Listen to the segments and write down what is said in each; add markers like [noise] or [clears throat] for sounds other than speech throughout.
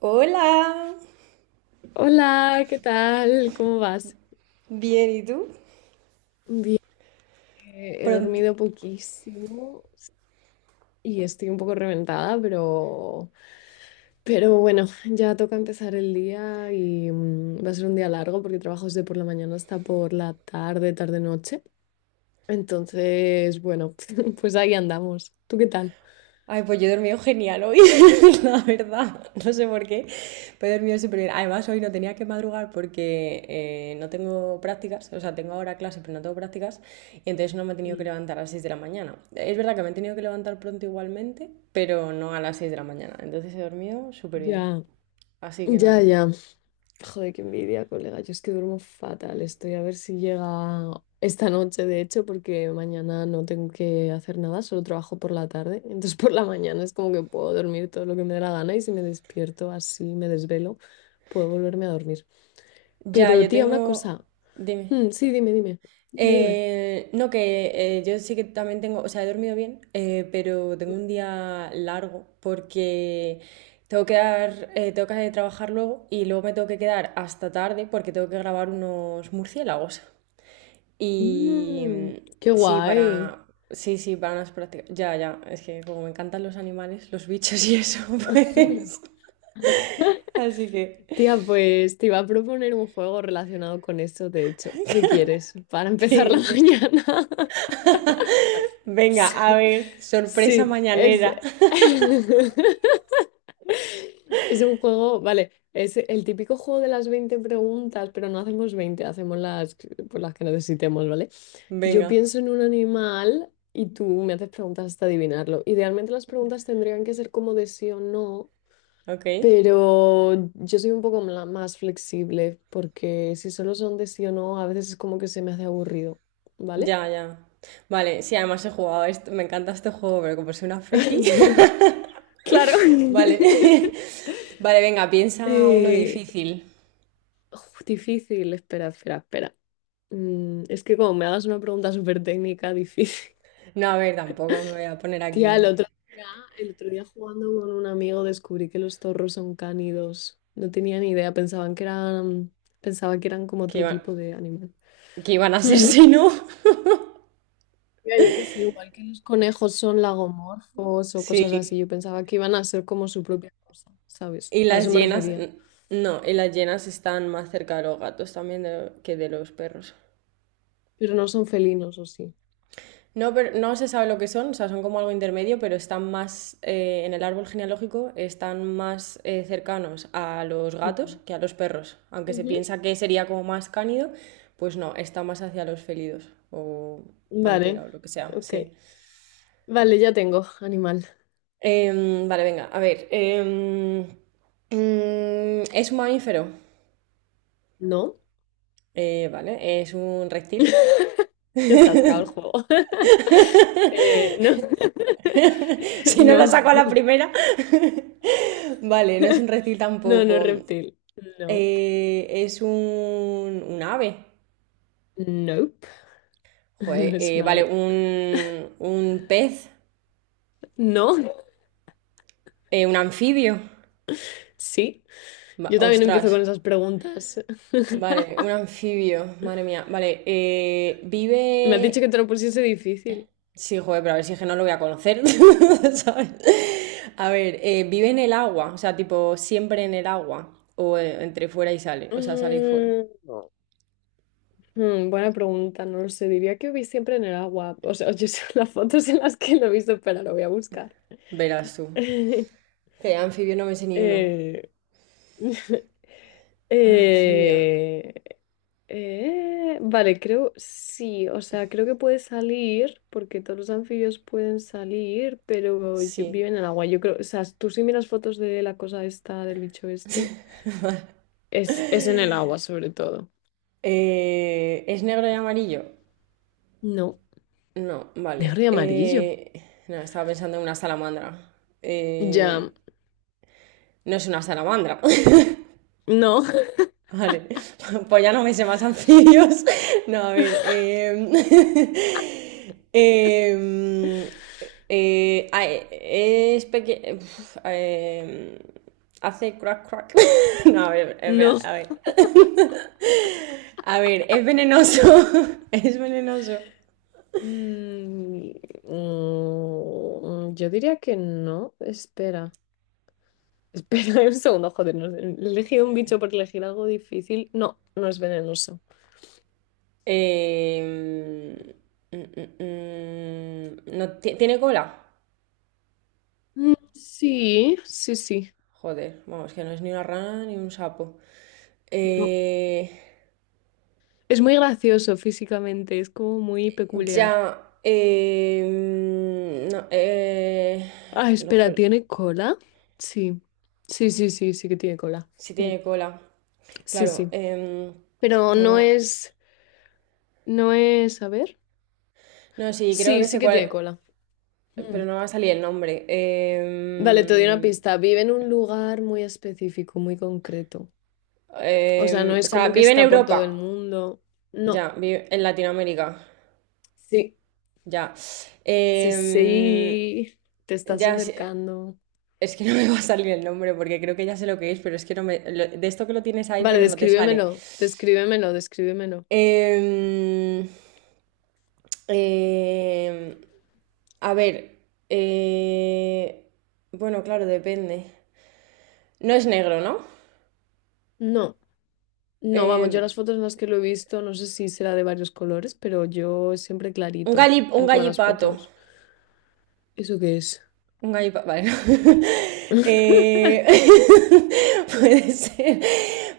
Hola, Hola, ¿qué tal? ¿Cómo vas? bien, ¿y tú? Bien, he Pronto. dormido poquísimo y estoy un poco reventada, pero bueno, ya toca empezar el día y va a ser un día largo porque trabajo desde por la mañana hasta por la tarde, tarde-noche. Entonces, bueno, [laughs] pues ahí andamos. ¿Tú qué tal? Ay, pues yo he dormido genial hoy, [laughs] la verdad. No sé por qué, pero he dormido súper bien. Además, hoy no tenía que madrugar porque no tengo prácticas, o sea, tengo ahora clase, pero no tengo prácticas, y entonces no me he tenido que Sí. levantar a las 6 de la mañana. Es verdad que me he tenido que levantar pronto igualmente, pero no a las 6 de la mañana. Entonces he dormido súper bien. Ya, Así que ya, nada. ya. Joder, qué envidia, colega. Yo es que duermo fatal. Estoy a ver si llega esta noche, de hecho, porque mañana no tengo que hacer nada, solo trabajo por la tarde. [laughs] Entonces por la mañana es como que puedo dormir todo lo que me dé la gana y si me despierto así, me desvelo, puedo volverme a dormir. Ya, Pero yo tía, una tengo... cosa. Dime. Mm, sí, dime, dime. Dime, dime. No, que yo sí que también tengo, o sea, he dormido bien, pero tengo un día largo porque tengo que dar, tengo que trabajar luego y luego me tengo que quedar hasta tarde porque tengo que grabar unos murciélagos. Y Mm, qué sí, guay. para, sí, sí, para unas prácticas. Ya, ya, es que como me encantan los animales, los bichos y eso, [laughs] pues. [laughs] Así que, Tía, pues te iba a proponer un juego relacionado con eso, de hecho, si quieres, para ¿qué empezar la [laughs] dice? mañana. Venga, a [laughs] ver, sorpresa Sí, es... mañanera. [laughs] Es un juego, vale, es el típico juego de las 20 preguntas, pero no hacemos 20 hacemos las, pues las que necesitemos, ¿vale? [laughs] Yo Venga, pienso en un animal y tú me haces preguntas hasta adivinarlo. Idealmente las preguntas tendrían que ser como de sí o no, ok. pero yo soy un poco más flexible porque si solo son de sí o no, a veces es como que se me hace aburrido, ¿vale? Ya, ya. Vale, sí, además he jugado a esto, me encanta este juego, pero como soy una friki, [laughs] [laughs] Claro. vale. [laughs] [laughs] Vale, venga, piensa uno Eh, difícil. uf, difícil, espera. Mm, es que como me hagas una pregunta súper técnica, difícil. No, a ver, tampoco me voy a poner [laughs] Tía, aquí día, el otro día jugando con un amigo descubrí que los zorros son cánidos. No tenía ni idea, pensaba que eran como que otro iban, tipo de animal. que iban a ser Mm. si no. [laughs] Mira, yo qué sé, igual que los conejos son lagomorfos o cosas así, Sí. yo pensaba que iban a ser como su propia cosa, ¿sabes? Y A eso las me llenas, refería. no, y las llenas están más cerca de los gatos también de- que de los perros. Pero no son felinos, ¿o sí? No, pero no se sabe lo que son, o sea, son como algo intermedio, pero están más en el árbol genealógico, están más cercanos a los gatos Mm. que a los perros. Aunque se Ujú. piensa que sería como más cánido, pues no, está más hacia los felidos o Vale, pantera o lo que sea, ok. sí. Vale, ya tengo animal. Vale, venga, a ver. Es un mamífero. No, Vale, es un [laughs] reptil. ya está sacado el juego. [laughs] No, [laughs] [laughs] Si no lo saco a la no, primera. [laughs] Vale, no es un reptil no, no es tampoco. reptil. No, Es un ave. nope, [laughs] nope. Joder, No es un vale, ave. Un pez, No, un anfibio. sí. Va- Yo también empiezo ostras, con esas preguntas. [laughs] vale, un anfibio, madre mía. Vale, Me has dicho vive. que te lo pusiese difícil. Sí, joder, pero a ver si es que no lo voy a conocer, [laughs] ¿sabes? A ver, vive en el agua, o sea, tipo, siempre en el agua, o entre fuera y sale, o sea, sale y fuera. Mm, no. Mm, buena pregunta, no lo sé. Diría que vi siempre en el agua. O sea, yo sé las fotos en las que lo he visto, pero lo voy a buscar. Verás tú. [laughs] Que anfibio no me sé ni uno. Eh, [laughs] Anfibio, Eh, vale, creo sí, o sea, creo que puede salir, porque todos los anfibios pueden salir, pero sí. viven en el agua. Yo creo, o sea, tú si miras fotos de la cosa esta, del bicho este, es en el agua sobre todo. ¿Es negro y amarillo? No, No, negro vale. y amarillo. No, estaba pensando en una salamandra. Ya, Eh, no es una salamandra. [laughs] no, [laughs] Vale. [laughs] Pues ya no me sé más anfibios. [laughs] No, a ver. [laughs] Em, es pequeño. Hace crack crack. [laughs] No, a ver, espera, no. a ver. A ver, es venenoso. [laughs] Es venenoso. Mm, yo diría que no, espera. Espera [laughs] un segundo, joder, no sé, he elegido un bicho por elegir algo difícil. No, no es venenoso. Eh, mm, mm, no, ti- ¿tiene cola? Mm, sí, sí, sí. Joder, vamos, que no es ni una rana ni un sapo. No. Eh, Es muy gracioso físicamente, es como muy peculiar. ya, no, Ah, ojo, espera, ¿tiene cola? Sí. Sí, sí, sí, sí que tiene cola. si Mm, tiene cola. sí, Claro, sí. Pero no, va- no es, a ver. no, sí, creo Sí, que sí sé que tiene cuál, cola. Mm. pero no va a salir el nombre. Vale, te doy una pista. Vive en un lugar muy específico, muy concreto. O sea, no O es sea, como que vive en está por todo el Europa, mundo. No. ya, vive en Latinoamérica. Sí. Ya. Sí, Em, sí, te estás ya sé- acercando. es que [laughs] no me va a salir el nombre porque creo que ya sé lo que es, pero es que no me. Lo- de esto que lo tienes ahí, Vale, pero no te sale. descríbemelo, descríbemelo, descríbemelo. Em, em, a ver. eh, bueno, claro, depende. No es negro, ¿no? No, no, vamos, yo Eh, las fotos en las que lo he visto, no sé si será de varios colores, pero yo siempre un clarito galli- un en todas las gallipato. fotos. ¿Eso qué es? Un gallipato. Vale, no. [laughs] [laughs] Eh, [laughs] puede ser.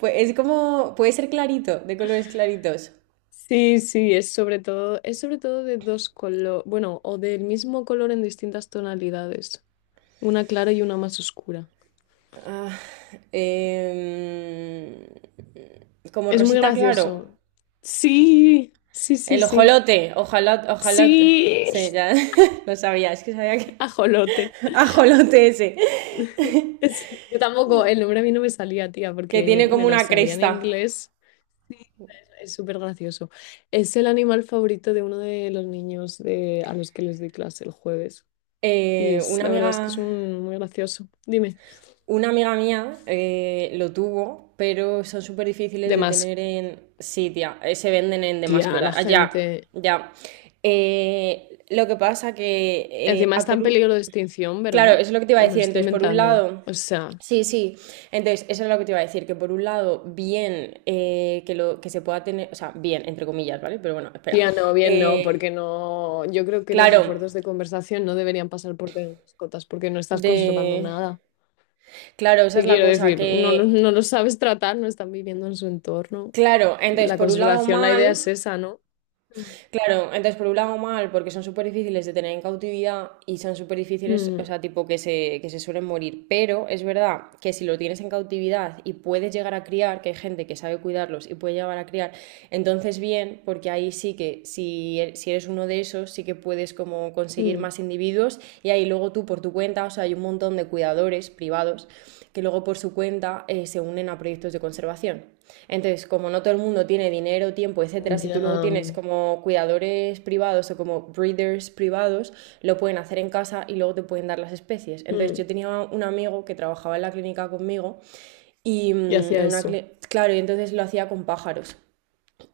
Pues es como. Puede ser clarito, de colores claritos. Sí, sí, es sobre todo de dos colores, bueno, o del mismo color en distintas tonalidades, una clara y una más oscura. Ah, em, como Es muy Rosita Claro. gracioso. Sí, sí, sí, El sí. ojolote. Ojalá, ojalá. Sí, Sí, ya [laughs] lo sabía. Es que sabía que. [laughs] ajolote. [laughs] Ajolote ese. Sí, yo tampoco, el nombre a mí no me salía, tía, Que porque tiene me como lo una sabía en cresta. inglés. Es súper gracioso. Es el animal favorito de uno de los niños de, a los que les doy clase el jueves. Y es, Una la verdad es que es amiga. un, muy gracioso. Dime. Una amiga mía lo tuvo, pero son súper difíciles De de más tener en. Sí, tía. Se venden en de tía, mascota. la Ah, ya, gente. ya. Lo que pasa que. Encima A está en por- peligro de extinción, Claro, ¿verdad? eso es lo que te iba a O me lo decir. estoy Entonces, por un inventando. lado, O sea, sí, sí. Entonces, eso es lo que te iba a decir, que por un lado, bien que lo que se pueda tener, o sea, bien, entre comillas, ¿vale? Pero bueno, espera. tía, no, bien no, porque Eh, no. Yo creo que los claro, esfuerzos de conversación no deberían pasar por tener mascotas, porque no estás de. conservando nada. Claro, esa Te es la quiero cosa, decir, no, que. no lo sabes tratar, no están viviendo en su entorno. Claro, entonces, La por un lado, conservación, la mal. idea es esa, ¿no? Mm. Claro, entonces por un lado mal, porque son súper difíciles de tener en cautividad y son súper difíciles, o Mm, sea, tipo que se suelen morir. Pero es verdad que si lo tienes en cautividad y puedes llegar a criar, que hay gente que sabe cuidarlos y puede llegar a criar, entonces bien, porque ahí sí que si, e- si eres uno de esos, sí que puedes como conseguir mm, más individuos y ahí luego tú por tu cuenta, o sea, hay un montón de cuidadores privados que luego por su cuenta se unen a proyectos de conservación. Entonces, como no todo el mundo tiene dinero, tiempo, etcétera, si tú ya, luego tienes como cuidadores privados o como breeders privados, lo pueden hacer en casa y luego te pueden dar las especies. Entonces, mm, yo tenía un amigo que trabajaba en la clínica conmigo y y hacia en una eso. cli- claro, y entonces lo hacía con pájaros.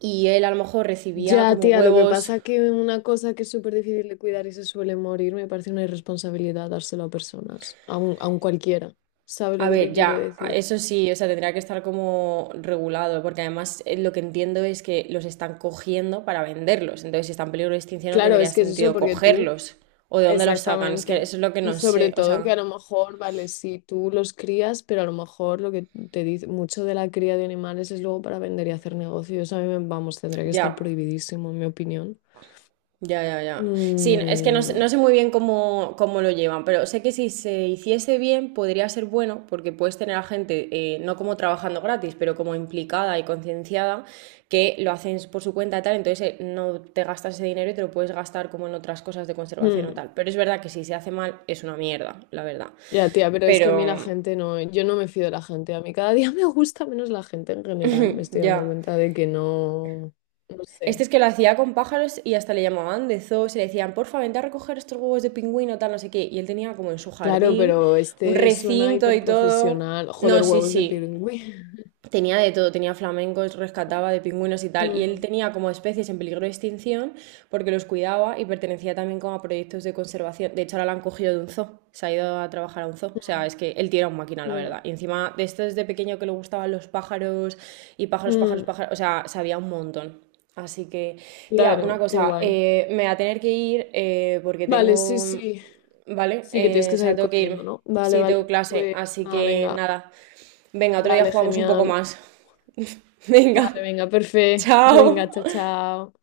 Y él a lo mejor recibía Ya, como tía, lo que huevos. pasa que una cosa que es súper difícil de cuidar y se suele morir, me parece una irresponsabilidad dárselo a personas, a un cualquiera. ¿Sabes lo A que te ver, quiero ya, decir? eso sí, o sea, tendría que estar como regulado, porque además lo que entiendo es que los están cogiendo para venderlos, entonces si están en peligro de extinción no Claro, tendría es que es eso sentido porque tú. cogerlos, o de dónde los sacan, es que Exactamente. eso es lo que Y no sé, sobre o todo que a sea, lo mejor, vale, si tú los crías, pero a lo mejor lo que te dice mucho de la cría de animales es luego para vender y hacer negocios. A mí, vamos, tendría que estar ya. prohibidísimo, en mi opinión. Ya, ya, ya. Sí, es que no, Mm, sé no sé muy bien cómo, cómo lo llevan, pero sé que si se hiciese bien podría ser bueno porque puedes tener a gente, no como trabajando gratis, pero como implicada y concienciada, que lo hacen por su cuenta y tal, entonces no te gastas ese dinero y te lo puedes gastar como en otras cosas de conservación o mm. tal. Pero es verdad que si se hace mal es una mierda, la verdad. Ya, tía, pero es que a mí la Pero gente no, yo no me fío de la gente. A mí cada día [laughs] me gusta menos la gente en general. Me [clears throat] [laughs] estoy dando ya. cuenta de que no, no sé. Este es que lo hacía con pájaros y hasta le llamaban de zoo, se le decían, porfa, vente a recoger estos huevos de pingüino, tal, no sé qué. Y él tenía como en su Claro, jardín pero un este suena recinto y todo. hiperprofesional. No, Joder, sí, huevos de sí. pingüino. Tenía de todo, tenía flamencos, rescataba de pingüinos y [laughs] tal. Y él Mm, tenía como especies en peligro de extinción porque los cuidaba y pertenecía también como a proyectos de conservación. De hecho, ahora la han cogido de un zoo, se ha ido a trabajar a un zoo. O sea, mm, es que él tiene un máquina, la verdad. mm, Y encima de esto desde pequeño que le gustaban los pájaros y pájaros, pájaros, mm. pájaros. O sea, sabía un montón. Así que, tía, una Claro, qué cosa, guay. Me voy a tener que ir porque Vale, sí, tengo. sí. Vale, Sí que tienes que o sea, salir tengo que corriendo, irme. ¿no? Vale, Sí, tengo vale. clase, Pues así nada, que venga. nada. Venga, otro día Vale, jugamos un poco genial. más. [laughs] Vale, Venga, venga, perfecto. [laughs] Venga, chao, chao. chao.